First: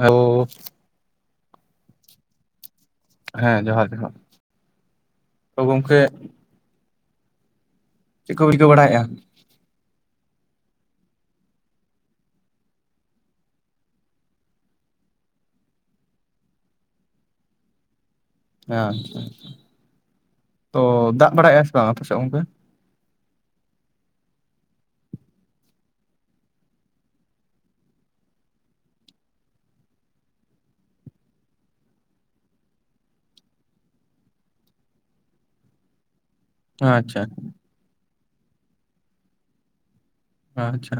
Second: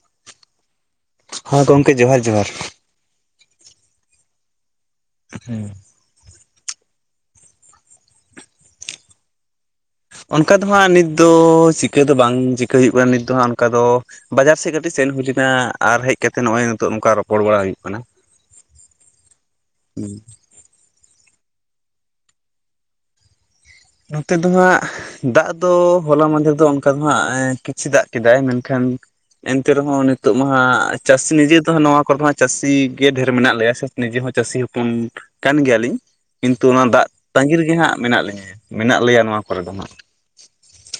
ᱦᱟᱣ [unintelligible] ᱦᱚᱸ ᱜᱚᱝᱠᱮ ᱡᱚᱦᱟᱨ ᱡᱚᱦᱟᱨ ᱦᱮᱸ ᱡᱚᱦᱟᱨ ᱡᱚᱦᱟᱨ ᱛᱚ ᱜᱚᱝᱠᱮ ᱪᱮᱜ ᱠᱳᱯᱮ ᱪᱤᱠᱟᱹ ᱵᱟᱲᱟᱭᱜᱼᱟ ᱚᱱᱠᱟ ᱫᱚ ᱦᱟᱸᱜ ᱱᱤᱛ ᱫᱚ ᱪᱤᱠᱟᱹ ᱫᱚ ᱵᱟᱝ ᱪᱤᱠᱟᱹ ᱦᱩᱭᱩᱜ ᱠᱟᱱᱟ ᱱᱤᱛ ᱫᱚ ᱦᱟᱸᱜ ᱚᱱᱠᱟ ᱫᱚ ᱵᱟᱡᱟᱨ ᱥᱮᱫ ᱠᱟᱹᱴᱤᱡ ᱥᱮᱱ ᱦᱩᱭ ᱞᱮᱱᱟ ᱟᱨ ᱦᱮᱡ ᱠᱟᱛᱮ ᱱᱚᱜᱼᱚᱭ ᱱᱤᱛᱚᱜ ᱱᱚᱝᱠᱟ ᱨᱚᱯᱚᱲ ᱵᱟᱲᱟ ᱦᱩᱭᱩᱜ ᱠᱟᱱᱟ ᱦᱟᱸ ᱦᱟᱸ ᱦᱟᱸ ᱦᱩᱸ ᱛᱚ ᱫᱟᱜ ᱵᱟᱲᱟᱭᱼᱟ ᱥᱮ ᱵᱟᱝ ᱟᱯᱮᱥᱮᱜ ᱜᱚᱝᱠᱮ ᱱᱚᱛᱮ ᱫᱚ ᱦᱟᱸᱜ ᱫᱟᱜ ᱫᱚ ᱦᱚᱞᱟ ᱢᱟᱫᱷᱮᱨ ᱫᱚ ᱚᱱᱠᱟ ᱫᱚ ᱦᱟᱸᱜ ᱠᱤᱪᱷᱩ ᱫᱟᱜ ᱠᱮᱫᱟᱭ ᱢᱮᱱᱠᱷᱟᱱ ᱮᱱᱛᱮ ᱨᱮᱦᱚᱸ ᱱᱤᱛᱚᱜ ᱢᱟ ᱦᱟᱸᱜ ᱪᱟᱹᱥᱤ ᱱᱤᱡᱮ ᱛᱮᱦᱚᱸ ᱱᱚᱣᱟ ᱠᱚᱨᱮᱦᱚᱸ ᱪᱟᱹᱥᱤ ᱜᱮ ᱰᱷᱮᱨ ᱢᱮᱱᱟᱜ ᱞᱮᱭᱟ ᱥᱮ ᱱᱤᱡᱮ ᱦᱚᱸ ᱪᱟᱹᱥᱤ ᱦᱚᱯᱚᱱ ᱠᱟᱱ ᱜᱮᱭᱟᱞᱤᱧ ᱠᱤᱱᱛᱩ ᱚᱱᱟ ᱫᱟᱜ ᱟᱪᱪᱷᱟ ᱛᱟᱸᱜᱤ ᱨᱮᱜᱮ ᱦᱟᱸᱜ ᱢᱮᱱᱟᱜ ᱞᱤᱧᱟ ᱢᱮᱱᱟᱜ ᱞᱮᱭᱟ ᱱᱚᱣᱟ ᱠᱚᱨᱮ ᱫᱚ ᱱᱟᱸᱜ ᱟᱪᱪᱷᱟ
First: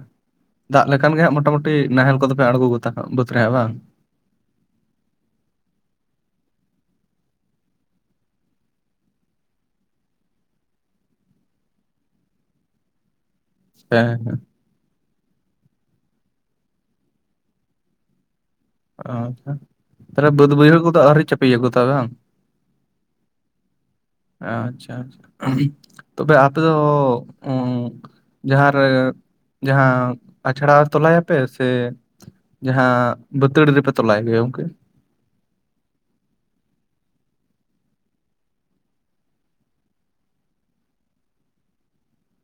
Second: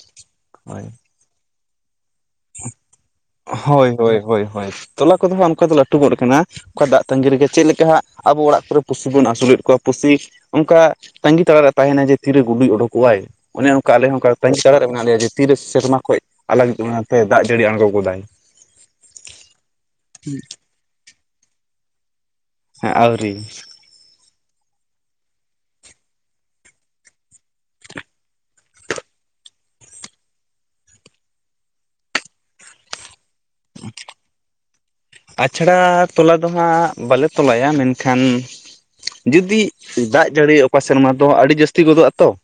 ᱫᱟᱜ ᱞᱮᱠᱷᱟᱱ ᱜᱮ ᱦᱟᱸᱜ ᱢᱚᱴᱟᱢᱩᱴᱤ ᱱᱟᱦᱮᱸᱞ ᱠᱚᱫᱚᱯᱮ ᱟᱬᱜᱚ ᱜᱚᱫᱟ ᱦᱟᱸᱜ ᱵᱟᱹᱫ ᱦᱳᱭ ᱦᱳᱭ ᱦᱳᱭ ᱦᱳᱭ ᱛᱚᱞᱟ ᱠᱚᱫᱚ ᱦᱟᱸᱜ ᱚᱱᱠᱟ ᱫᱚ ᱞᱟᱹᱴᱩ ᱜᱚᱫ ᱠᱟᱱᱟ ᱚᱠᱟ ᱫᱟᱜ ᱛᱟᱸᱜᱤ ᱨᱮᱜ ᱪᱮᱫ ᱞᱮᱠᱟ ᱦᱟᱸᱜ ᱟᱵᱚ ᱚᱲᱟᱜ ᱠᱚᱨᱮ ᱯᱩᱥᱤ ᱵᱚᱱ ᱟᱹᱥᱩᱞᱮᱫ ᱠᱚᱣᱟ ᱯᱩᱥᱤ ᱚᱱᱠᱟ ᱛᱟᱸᱜᱤ ᱛᱟᱲᱟᱨᱮ ᱛᱟᱦᱮᱸᱱᱟᱭ ᱡᱮ ᱛᱤᱨᱮ ᱜᱩᱰᱩᱭ ᱚᱰᱚᱠᱚᱜᱼᱟᱭ ᱚᱱᱮ ᱚᱝᱠᱟ ᱟᱞᱮ ᱦᱚᱸ ᱦᱮᱸ ᱦᱮᱸ ᱚᱝᱠᱟ ᱛᱟᱜᱤᱸ ᱛᱟᱲᱟᱨ ᱨᱮ ᱢᱮᱱᱟᱜ ᱞᱮᱭᱟ ᱡᱮ ᱛᱤᱨᱮ ᱥᱮᱨᱢᱟ ᱠᱷᱚᱡ ᱟᱞᱟᱜ [unintelligible] ᱫᱟᱜ ᱡᱟᱹᱲᱤ ᱟᱬᱜᱚ ᱜᱚᱫᱟᱭ ᱦᱩᱸ ᱟᱪᱪᱷᱟ ᱛᱟᱞᱦᱮ ᱵᱟᱹᱫ ᱵᱟᱹᱭᱦᱟᱹᱲ ᱠᱚᱫᱚ ᱟᱹᱨᱤ ᱪᱟᱯᱮ ᱜᱚᱫᱟᱭ ᱵᱟᱝ ᱦᱮᱸ ᱟᱣᱨᱤ ᱟᱪᱪᱷᱟ ᱟᱪᱪᱷᱟ ᱛᱚᱵᱮ ᱟᱯᱮ ᱫᱚ ᱩᱸ ᱡᱟᱦᱟᱨᱮ ᱡᱟᱦᱟᱸ ᱟᱪᱲᱟ ᱛᱚᱞᱟᱭᱟᱯᱮ ᱥᱮ ᱡᱟᱦᱟᱸ ᱵᱟᱹᱛᱟᱹᱲᱤ ᱨᱮᱯᱮ ᱛᱚᱞᱟᱭ ᱜᱮᱭᱟ ᱜᱚᱝᱠᱮ ᱟᱪᱷᱲᱟ ᱛᱚᱞᱟ ᱫᱚ ᱦᱟᱸᱜ ᱵᱟᱞᱮ ᱛᱚᱞᱟᱭᱟ ᱢᱮᱱᱠᱷᱟᱱ ᱡᱩᱫᱤ ᱫᱟᱜ ᱡᱟᱹᱲᱤ ᱚᱠᱟ ᱥᱮᱨᱢᱟ ᱫᱚ ᱟᱹᱰᱤ ᱡᱟᱹᱥᱛᱤ ᱜᱚᱫᱚ ᱟᱛᱚ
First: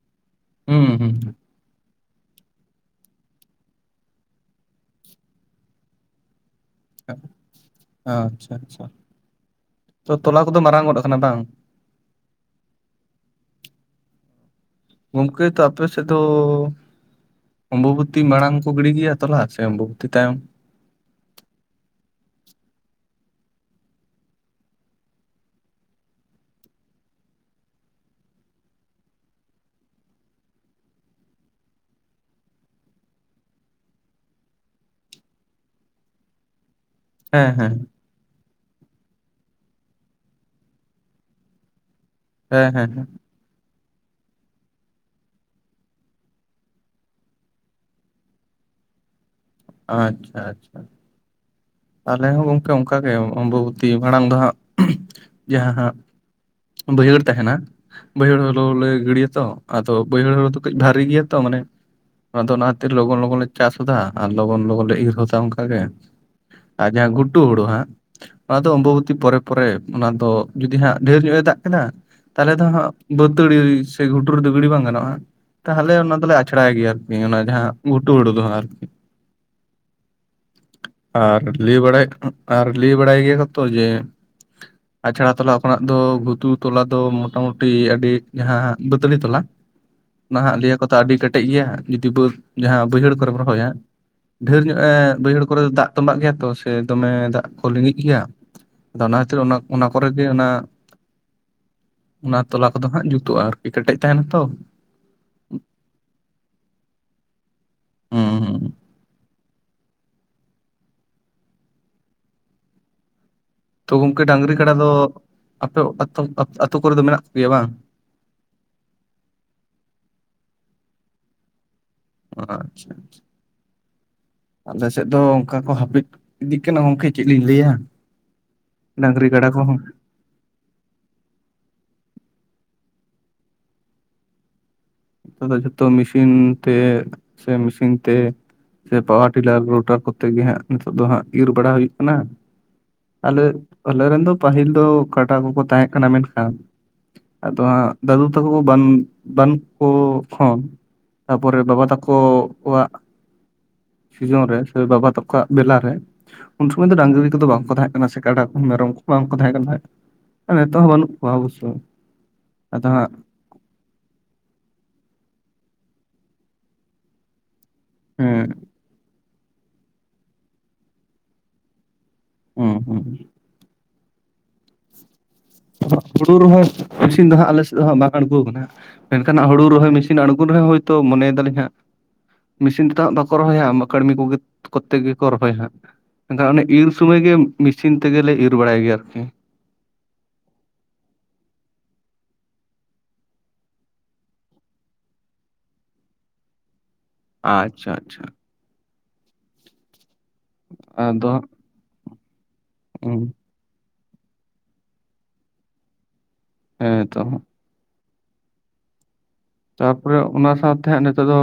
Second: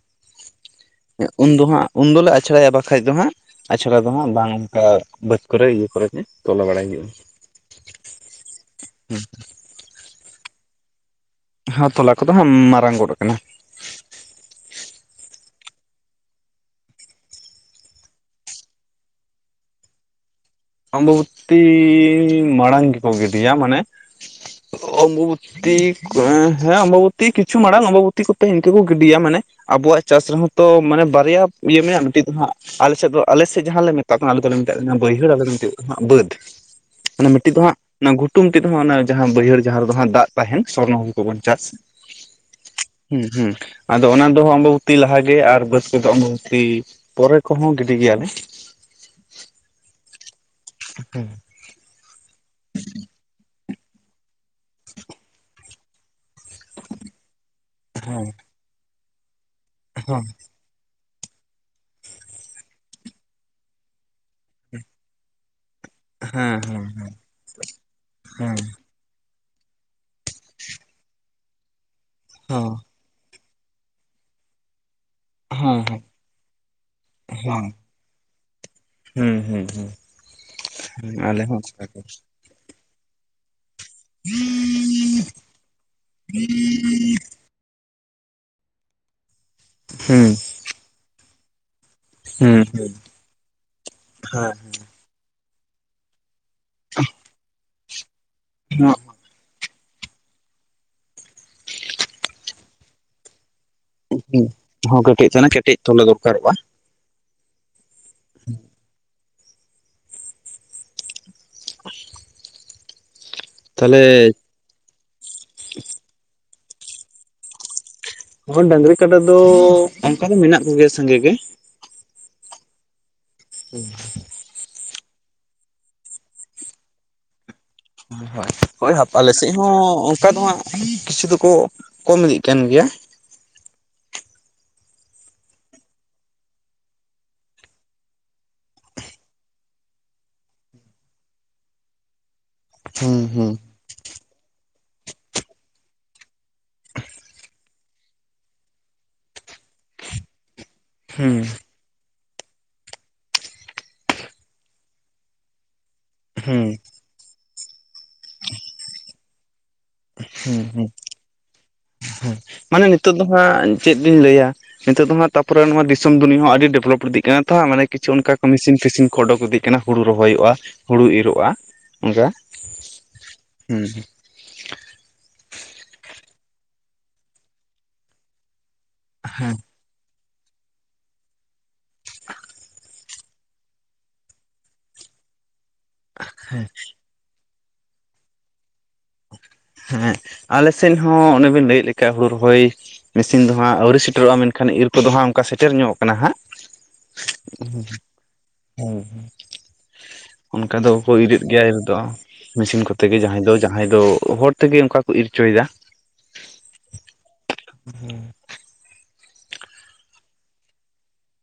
ᱦᱩᱸ ᱦᱩᱸ ᱩᱱ ᱫᱚᱦᱟᱸᱜ ᱩᱱ ᱫᱚᱞᱮ ᱟᱪᱷᱲᱟᱭᱟ ᱵᱟᱠᱷᱟᱡ ᱫᱚ ᱦᱟᱸᱜ ᱟᱪᱷᱟᱲᱟ ᱫᱚ ᱦᱟᱸᱜ ᱵᱟᱝ ᱚᱝᱠᱟ ᱵᱟᱹᱫ ᱠᱚᱨᱮ ᱤᱭᱟᱹ ᱠᱚᱨᱮ ᱜᱮ ᱛᱚᱞᱚ ᱵᱟᱲᱟᱭ ᱦᱩᱭᱩᱜᱼᱟ ᱟᱪᱪᱷᱟ ᱟᱪᱪᱷᱟ ᱦᱮᱸ [unintelligible] ᱛᱚ ᱛᱚᱞᱟ ᱠᱚᱫᱚ ᱢᱟᱨᱟᱝ ᱜᱚᱫ ᱠᱟᱱᱟ ᱵᱟᱝ ᱦᱚᱸ ᱛᱚᱞᱟ ᱠᱚᱫᱚ ᱦᱟᱸᱜ ᱢᱟᱨᱟᱝ ᱜᱚᱫ ᱠᱟᱱᱟ ᱜᱚᱝᱠᱮ ᱛᱚ ᱟᱯᱮ ᱥᱮᱫ ᱫᱚ ᱚᱢᱵᱚᱵᱛᱤ ᱢᱟᱲᱟᱝ ᱠᱚ ᱜᱤᱲᱤ ᱜᱮᱭᱟ ᱛᱚᱞᱟ ᱥᱮ ᱚᱢᱵᱚᱵᱩᱛᱤ ᱛᱟᱭᱚᱢ ᱚᱢᱵᱚᱵᱩᱛᱤ ᱢᱟᱲᱟᱝ ᱜᱮᱠᱚ ᱜᱤᱰᱤᱭᱟ ᱢᱟᱱᱮ ᱚᱢᱵᱚᱼᱵᱚ ᱛᱤᱠ ᱦᱮᱸ ᱚᱢᱵᱚᱵᱩᱛᱤ ᱠᱤᱪᱷᱩ ᱢᱟᱲᱟᱝ ᱚᱢᱵᱚᱵᱩᱛᱤ ᱠᱚᱛᱮ ᱤᱝᱠᱟᱹ ᱠᱚ ᱜᱤᱰᱤᱭᱟ ᱢᱟᱱᱮ ᱟᱵᱚᱣᱟᱜ ᱪᱟᱥ ᱨᱮᱦᱚᱸ ᱛᱚ ᱢᱟᱱᱮ ᱵᱟᱨᱭᱟ ᱤᱭᱟᱹ ᱢᱮᱱᱟᱜᱼᱟ ᱢᱤᱴᱤᱜ ᱫᱚ ᱦᱟᱸᱜ ᱟᱞᱮᱥᱮᱫ ᱫᱚ ᱟᱞᱮᱥᱮᱫ ᱡᱟᱦᱟᱸ ᱞᱮ ᱢᱮᱛᱟᱜ ᱠᱟᱱᱟ ᱟᱞᱮ ᱫᱚᱞᱮ ᱢᱮᱛᱟᱜ ᱠᱟᱱᱟ ᱵᱟᱹᱭᱦᱟᱹᱲ ᱟᱞᱮ ᱪᱮᱫ ᱦᱟᱸᱜ ᱵᱟᱹᱫᱽ ᱢᱟᱱᱮ ᱦᱮᱸ ᱢᱤᱜᱴᱤᱜ ᱫᱚ ᱦᱮᱸ ᱦᱟᱸᱜ ᱚᱱᱟ ᱜᱷᱩᱴᱩᱝ ᱢᱤᱜᱴᱤᱜ ᱫᱚ ᱦᱟᱸᱜ ᱚᱱᱟ ᱡᱟᱦᱟᱸ ᱵᱟᱹᱭᱦᱟᱹᱲ ᱡᱟᱦᱟᱸ ᱨᱮᱫᱚ ᱦᱟᱸᱜ ᱫᱟᱜ ᱛᱟᱦᱮᱱ ᱥᱚᱨᱱᱚ ᱦᱩᱲᱩ ᱠᱚᱵᱚᱱ ᱪᱟᱥ ᱦᱮᱸ ᱦᱮᱸ ᱦᱮᱸ ᱦᱩᱸ ᱦᱩᱸ ᱟᱫᱚ ᱚᱱᱟ ᱫᱚᱦᱚ ᱟᱢᱵᱚᱵᱩᱛᱤ ᱞᱟᱦᱟ ᱜᱮ ᱟᱨ ᱵᱟᱹᱫᱽ ᱠᱚᱫᱚ ᱟᱢᱵᱚᱵᱩᱛᱤ ᱯᱚᱨᱮ ᱠᱚᱦᱚᱸ ᱜᱤᱰᱤ ᱜᱮᱭᱟᱞᱮ ᱟᱪᱪᱷᱟ ᱟᱪᱪᱷᱟ ᱦᱩᱸ ᱟᱞᱮ ᱦᱚᱸ ᱜᱚᱝᱠᱮ ᱚᱝᱠᱟᱜᱮ ᱚᱢᱵᱚᱵᱚᱛᱤ ᱢᱟᱲᱟᱝ ᱫᱚ ᱦᱟᱸᱜ ᱡᱟᱦᱟᱸ ᱦᱟᱸᱜ ᱵᱟᱹᱭᱦᱟᱹᱲ ᱛᱟᱦᱮᱱᱟ ᱦᱮᱸ ᱵᱟᱹᱭᱦᱟᱹᱲ ᱦᱳᱲᱳ ᱞᱮ ᱜᱤᱰᱤᱭᱟᱛᱚ ᱟᱫᱚ ᱵᱟᱹᱭᱦᱟᱹᱲ ᱦᱳᱲᱳ ᱫᱚ ᱠᱟᱺᱡ ᱵᱷᱟᱨᱤ ᱜᱮᱭᱟ ᱛᱚ ᱢᱟᱱᱮ ᱚᱱᱟ ᱫᱚ ᱚᱱᱟ ᱠᱷᱟᱹᱛᱤᱨ ᱞᱚᱜᱚᱱ ᱞᱚᱜᱚᱱ ᱞᱮ ᱪᱟᱥᱫᱟ ᱟᱨ ᱞᱚᱜᱚᱱ ᱞᱚᱜᱚᱱ ᱞᱮ ᱤᱨ ᱦᱚᱫᱟ ᱚᱝᱠᱟᱜᱮ ᱦᱮᱸ ᱦᱮᱸ ᱟᱨ ᱡᱟᱦᱟᱸ ᱜᱷᱩᱴᱩ ᱦᱩᱲᱩ ᱦᱟᱸᱜ ᱦᱮᱸ ᱚᱱᱟ ᱫᱚ ᱚᱢᱵᱚᱵᱚᱛᱤ ᱯᱚᱨᱮ ᱛᱟᱯᱚᱨᱮ ᱚᱱᱟ ᱫᱚ ᱡᱩᱫᱤ ᱦᱟᱸᱜ ᱰᱷᱮᱨ ᱧᱚᱜ ᱮ ᱫᱟᱜ ᱠᱮᱫᱟ ᱛᱟᱦᱞᱮ ᱫᱚ ᱦᱚᱸ ᱦᱟᱸᱜ ᱵᱟᱹᱛᱟᱹᱲᱤ ᱥᱮ ᱜᱷᱩᱴᱩᱨᱩ ᱨᱮᱫᱚ ᱜᱟᱹᱰᱤᱤ ᱵᱟᱝ ᱜᱟᱱᱚᱜᱼᱟ ᱦᱚᱸ ᱛᱟᱦᱞᱮ ᱚᱱᱟ ᱫᱚᱞᱮ ᱟᱪᱷᱲᱟᱭ ᱜᱮᱭᱟ ᱟᱨᱠᱤ ᱚᱱᱟ ᱦᱚᱸ ᱡᱟᱦᱟᱸ ᱜᱷᱩᱴᱩ ᱦᱩᱲᱩ ᱫᱚ ᱦᱟᱸᱜ ᱟᱨᱠᱤ ᱦᱩᱸ ᱦᱩᱸ ᱦᱩᱸ ᱦᱩᱸ ᱟᱨ ᱟᱞᱮ ᱦᱚᱸ ᱞᱟᱹᱭ ᱚᱱᱠᱟ ᱜᱮ ᱵᱟᱲᱟᱭᱮᱫ ᱟᱨ ᱞᱟᱹᱭ ᱵᱟᱲᱟᱭ ᱜᱮᱭᱟ ᱠᱚᱛᱚ ᱡᱮ ᱟᱪᱷᱟᱲᱟ ᱛᱚᱞᱟ ᱠᱷᱚᱱᱟᱜ ᱫᱚ ᱜᱷᱩᱛᱩ ᱛᱚᱞᱟ ᱫᱚ ᱢᱚᱴᱟᱢᱩᱴᱤ ᱠᱩᱴᱤ ᱟᱹᱰᱤ ᱡᱟᱦᱟᱸ ᱵᱟᱹᱛᱟᱹᱲᱤ ᱛᱚᱞᱟ ᱦᱩᱸ ᱚᱱᱟ ᱦᱟᱸᱜ ᱞᱟᱹᱭᱟᱠᱚ ᱛᱚ ᱟᱹᱰᱤ ᱠᱮᱴᱮᱡ ᱜᱮᱭᱟ ᱡᱩᱫᱤ ᱵᱟᱹᱫᱽ ᱦᱩᱸ ᱡᱟᱦᱟᱸ ᱦᱩᱸ ᱵᱟᱹᱭᱦᱟᱹᱲ ᱠᱚᱨᱮᱢ ᱨᱚᱦᱚᱭᱟ ᱰᱷᱮᱨ ᱧᱚᱜ ᱮ ᱵᱟᱹᱭᱦᱟᱹᱲ ᱠᱚᱨᱮ ᱫᱟᱜ ᱛᱟᱢᱵᱟᱜ ᱜᱮᱭᱟ ᱛᱚ ᱥᱮ ᱫᱚᱢᱮ ᱫᱟᱜ ᱠᱚ ᱞᱤᱸᱜᱤᱜ ᱜᱮᱭᱟ ᱦᱮᱸ ᱟᱫᱚ ᱚᱱᱟ ᱠᱷᱟᱹᱛᱤᱨ ᱚᱱᱟ ᱚᱱᱟ ᱠᱚᱨᱮ ᱜᱮ ᱚᱱᱟ ᱚᱱᱟ ᱛᱚᱞᱟ ᱠᱚᱫᱚ ᱦᱟᱸᱜ ᱡᱩᱛᱩᱜᱼᱟ ᱟᱨᱠᱤ ᱠᱮᱴᱮᱡ ᱛᱟᱦᱮᱱᱟ ᱛᱚ ᱦᱚᱸ ᱠᱮᱮᱴᱮᱡ ᱛᱟᱦᱮᱬᱟ ᱠᱮᱴᱮᱡ ᱛᱚᱞᱮ ᱫᱚᱨᱠᱟᱨᱚᱜᱼᱟ ᱦᱩᱸ ᱦᱩᱸ [unintelligible] ᱛᱚ ᱛᱟᱦᱞᱮ ᱜᱚᱝᱠᱮ ᱰᱟᱝᱨᱤ ᱠᱟᱰᱟ ᱫᱚ ᱟᱯᱮ ᱟᱛᱳ ᱟᱛᱳ ᱠᱚᱨᱮ ᱫᱚ ᱢᱮᱱᱟᱜ ᱠᱚᱜᱮᱭᱟ ᱵᱟᱝ ᱚᱝᱠᱟᱱ ᱰᱟᱝᱨᱤ ᱠᱟᱰᱟ ᱫᱚ ᱚᱝᱠᱟ ᱫᱚ ᱢᱮᱱᱟᱜ ᱠᱚᱜᱮᱭᱟ ᱥᱟᱸᱜᱮ ᱜᱮ ᱟᱪᱪᱷᱟ ᱟᱪᱪᱷᱟ ᱦᱩᱸ ᱟᱞᱮ ᱥᱮᱫ ᱫᱚ ᱚᱱᱠᱟ ᱠᱚ ᱦᱟᱹᱯᱤᱫ ᱤᱫᱤᱜ ᱠᱟᱱᱟ ᱜᱚᱢᱠᱮ ᱪᱮᱫ ᱞᱤᱧ ᱞᱟᱹᱭᱟ ᱦᱳᱭ ᱦᱳᱭ ᱰᱟᱝᱨᱤ ᱟᱞᱮ ᱠᱟᱰᱟ ᱥᱮᱫ ᱦᱚᱸ ᱠᱚᱦᱚᱸ ᱚᱱᱠᱟ ᱫᱚ ᱦᱟᱸᱜ ᱠᱤᱪᱷᱩ ᱫᱚ ᱠᱚ ᱠᱚᱢ ᱤᱫᱤᱜ ᱠᱟᱱ ᱜᱮᱭᱟ ᱡᱚᱛᱚ ᱢᱮᱥᱤᱱ ᱛᱮ ᱥᱮ ᱢᱮᱥᱤᱱ ᱛᱮ ᱥᱮ ᱯᱟᱣᱟᱨ ᱴᱤᱞᱟᱨ ᱨᱳᱴᱟᱨ ᱠᱚᱛᱮ ᱜᱮ ᱦᱟᱸᱜ ᱱᱤᱛᱚᱜ ᱫᱚ ᱦᱟᱸᱜ ᱤᱨ ᱵᱟᱲᱟ ᱦᱩᱭᱩᱜ ᱠᱟᱱᱟ ᱦᱩᱸ ᱟᱞᱮ ᱦᱩᱸ ᱟᱞᱮ ᱨᱮᱱ ᱫᱚ ᱯᱟᱹᱦᱤᱞ ᱫᱚ ᱠᱟᱰᱟ ᱠᱚ ᱠᱚ ᱛᱟᱦᱮᱸ ᱠᱟᱱᱟ ᱢᱮᱱᱠᱷᱟᱱ ᱟᱫᱚ ᱦᱟᱸᱜ ᱫᱟᱫᱩ ᱛᱟᱠᱚ ᱵᱟᱹᱱᱩᱜ ᱵᱟᱹᱱᱩᱜ ᱠᱚ ᱠᱷᱚᱱ ᱦᱩᱸ ᱛᱟᱯᱚᱨᱮ ᱵᱟᱵᱟ ᱛᱟᱠᱚ ᱠᱚ ᱠᱚᱣᱟᱜ ᱥᱤᱡᱚᱱ ᱨᱮ ᱥᱮ ᱵᱟᱵᱟ ᱛᱟᱠᱚᱣᱟᱜ ᱵᱮᱞᱟ ᱨᱮ ᱦᱩᱸ ᱩᱱ ᱥᱚᱢᱚᱭ ᱫᱚ ᱰᱟᱝᱨᱤ ᱠᱚ ᱫᱚ ᱵᱟᱝ ᱠᱚ ᱛᱟᱦᱮᱸᱫ ᱥᱮ ᱠᱟᱰᱟ ᱠᱚ ᱢᱮᱨᱚᱢ ᱠᱚ ᱵᱟᱝ ᱠᱚ ᱛᱟᱦᱮᱸ ᱠᱟᱱᱟ ᱦᱩᱸ ᱱᱤᱛᱚᱜ ᱦᱩᱸ ᱦᱚᱸ ᱵᱟᱹᱱᱩᱜ ᱠᱚᱣᱟ ᱚᱵᱚᱥᱥᱳ ᱢᱟᱱᱮ ᱱᱤᱛᱚᱜ ᱫᱚ ᱦᱟᱸᱜ ᱪᱮᱫ ᱤᱧ ᱞᱟᱹᱭᱟ ᱱᱤᱛᱚᱜ ᱫᱚ ᱦᱟᱸᱜ ᱛᱟᱯᱚᱨᱮ ᱱᱚᱣᱟ ᱫᱤᱥᱚᱢ ᱫᱩᱱᱤᱭᱟᱹ ᱦᱚᱸ ᱟᱹᱰᱤ ᱰᱮᱵᱷᱞᱚᱯ ᱤᱫᱤᱜ ᱠᱟᱱᱟ ᱛᱚ ᱢᱟᱱᱮ ᱦᱟᱜ ᱠᱤᱪᱷᱩ ᱚᱱᱠᱟ ᱦᱮᱸ ᱢᱮᱥᱤᱱ ᱯᱷᱤᱥᱤᱱ ᱠᱚ ᱚᱰᱩᱠ ᱤᱫᱤᱜ ᱠᱟᱱᱟ ᱦᱩᱲᱩ ᱨᱚᱦᱚᱭᱚᱜᱼᱟ ᱦᱩᱲᱩ ᱤᱨᱚᱜᱼᱟ ᱚᱱᱠᱟ ᱦᱮᱸ ᱦᱩᱸ ᱦᱩᱸ ᱦᱩᱲᱩ ᱨᱚᱦᱚᱭ ᱢᱮᱥᱤᱱ ᱫᱚ ᱦᱟᱸᱜ ᱟᱞᱮ ᱥᱮᱫ ᱫᱚ ᱦᱟᱸᱜ ᱵᱟᱝ ᱟᱲᱜᱩ ᱟᱠᱟᱱᱟ ᱦᱟᱸᱜ ᱢᱮᱱᱠᱷᱟᱱ ᱦᱮᱸ ᱦᱩᱲᱩ ᱨᱚᱦᱚᱭ ᱢᱮᱥᱤᱱ ᱛᱤᱱ ᱟᱲᱜᱚᱱ ᱨᱮᱦᱚᱸ ᱦᱚᱭᱛᱚ ᱢᱚᱱᱮᱭᱮᱫᱟ ᱞᱤᱧ ᱦᱟᱸᱜ ᱢᱮᱥᱤᱱ ᱛᱮᱫᱚ ᱦᱟᱸᱜ ᱵᱟᱠᱚ ᱨᱚᱦᱚᱭᱟ ᱠᱟᱹᱲᱢᱤ ᱠᱚᱜᱮ ᱠᱚᱛᱮ ᱜᱮᱠᱚ ᱨᱚᱦᱚᱭ-ᱟ ᱦᱟᱸᱜ ᱮᱱᱠᱷᱟᱱ ᱚᱱᱮ ᱦᱮᱸ ᱤᱨ ᱥᱚᱢᱚᱭ ᱜᱮ ᱢᱮᱥᱤᱱ ᱛᱮᱜᱮᱞᱮ ᱤᱨᱻ ᱵᱟᱲᱟᱭ ᱜᱮᱭᱟ ᱟᱨᱠᱤ ᱦᱮᱸ ᱟᱞᱮ ᱥᱮᱫ ᱦᱚᱸ ᱚᱱᱮ ᱵᱤᱱ ᱞᱟᱹᱭᱮᱫ ᱞᱮᱠᱟ ᱦᱩᱲᱩ ᱨᱚᱦᱚᱭ ᱢᱮᱥᱤᱱ ᱫᱚ ᱦᱟᱸᱜ ᱟᱹᱣᱨᱤ ᱥᱮᱴᱮᱨᱚᱜᱼᱟ ᱢᱮᱱᱠᱷᱟᱱ ᱤᱨ ᱠᱚ ᱫᱚ ᱦᱟᱸᱜ ᱚᱱᱠᱟ ᱥᱮᱴᱮᱨ ᱧᱚᱜ ᱠᱟᱱᱟ ᱦᱟᱸᱜ ᱟᱪᱪᱷᱟ ᱟᱪᱪᱷᱟ ᱦᱮᱸ ᱚᱱᱠᱟ ᱫᱚ ᱦᱳᱭ ᱟᱫᱚ ᱤᱨᱮᱫ ᱜᱮᱭᱟ ᱤᱨ ᱫᱚ ᱢᱮᱥᱤᱱ ᱠᱚᱛᱮ ᱜᱮ ᱦᱟᱸᱜ ᱡᱟᱦᱟᱸᱭ ᱫᱚ ᱡᱟᱦᱟᱸᱭ ᱫᱚ ᱦᱚᱲ ᱛᱮ ᱜᱮ ᱚᱱᱠᱟ ᱠᱚ ᱤᱨ ᱚᱪᱚᱭᱮᱫᱟ ᱦᱮᱸ ᱛᱚ [inaudible] ᱛᱟᱨᱯᱚᱨᱮ ᱚᱱᱟ ᱥᱟᱶᱛᱮ ᱦᱟᱸᱜ ᱱᱤᱛᱚᱜ ᱫᱚ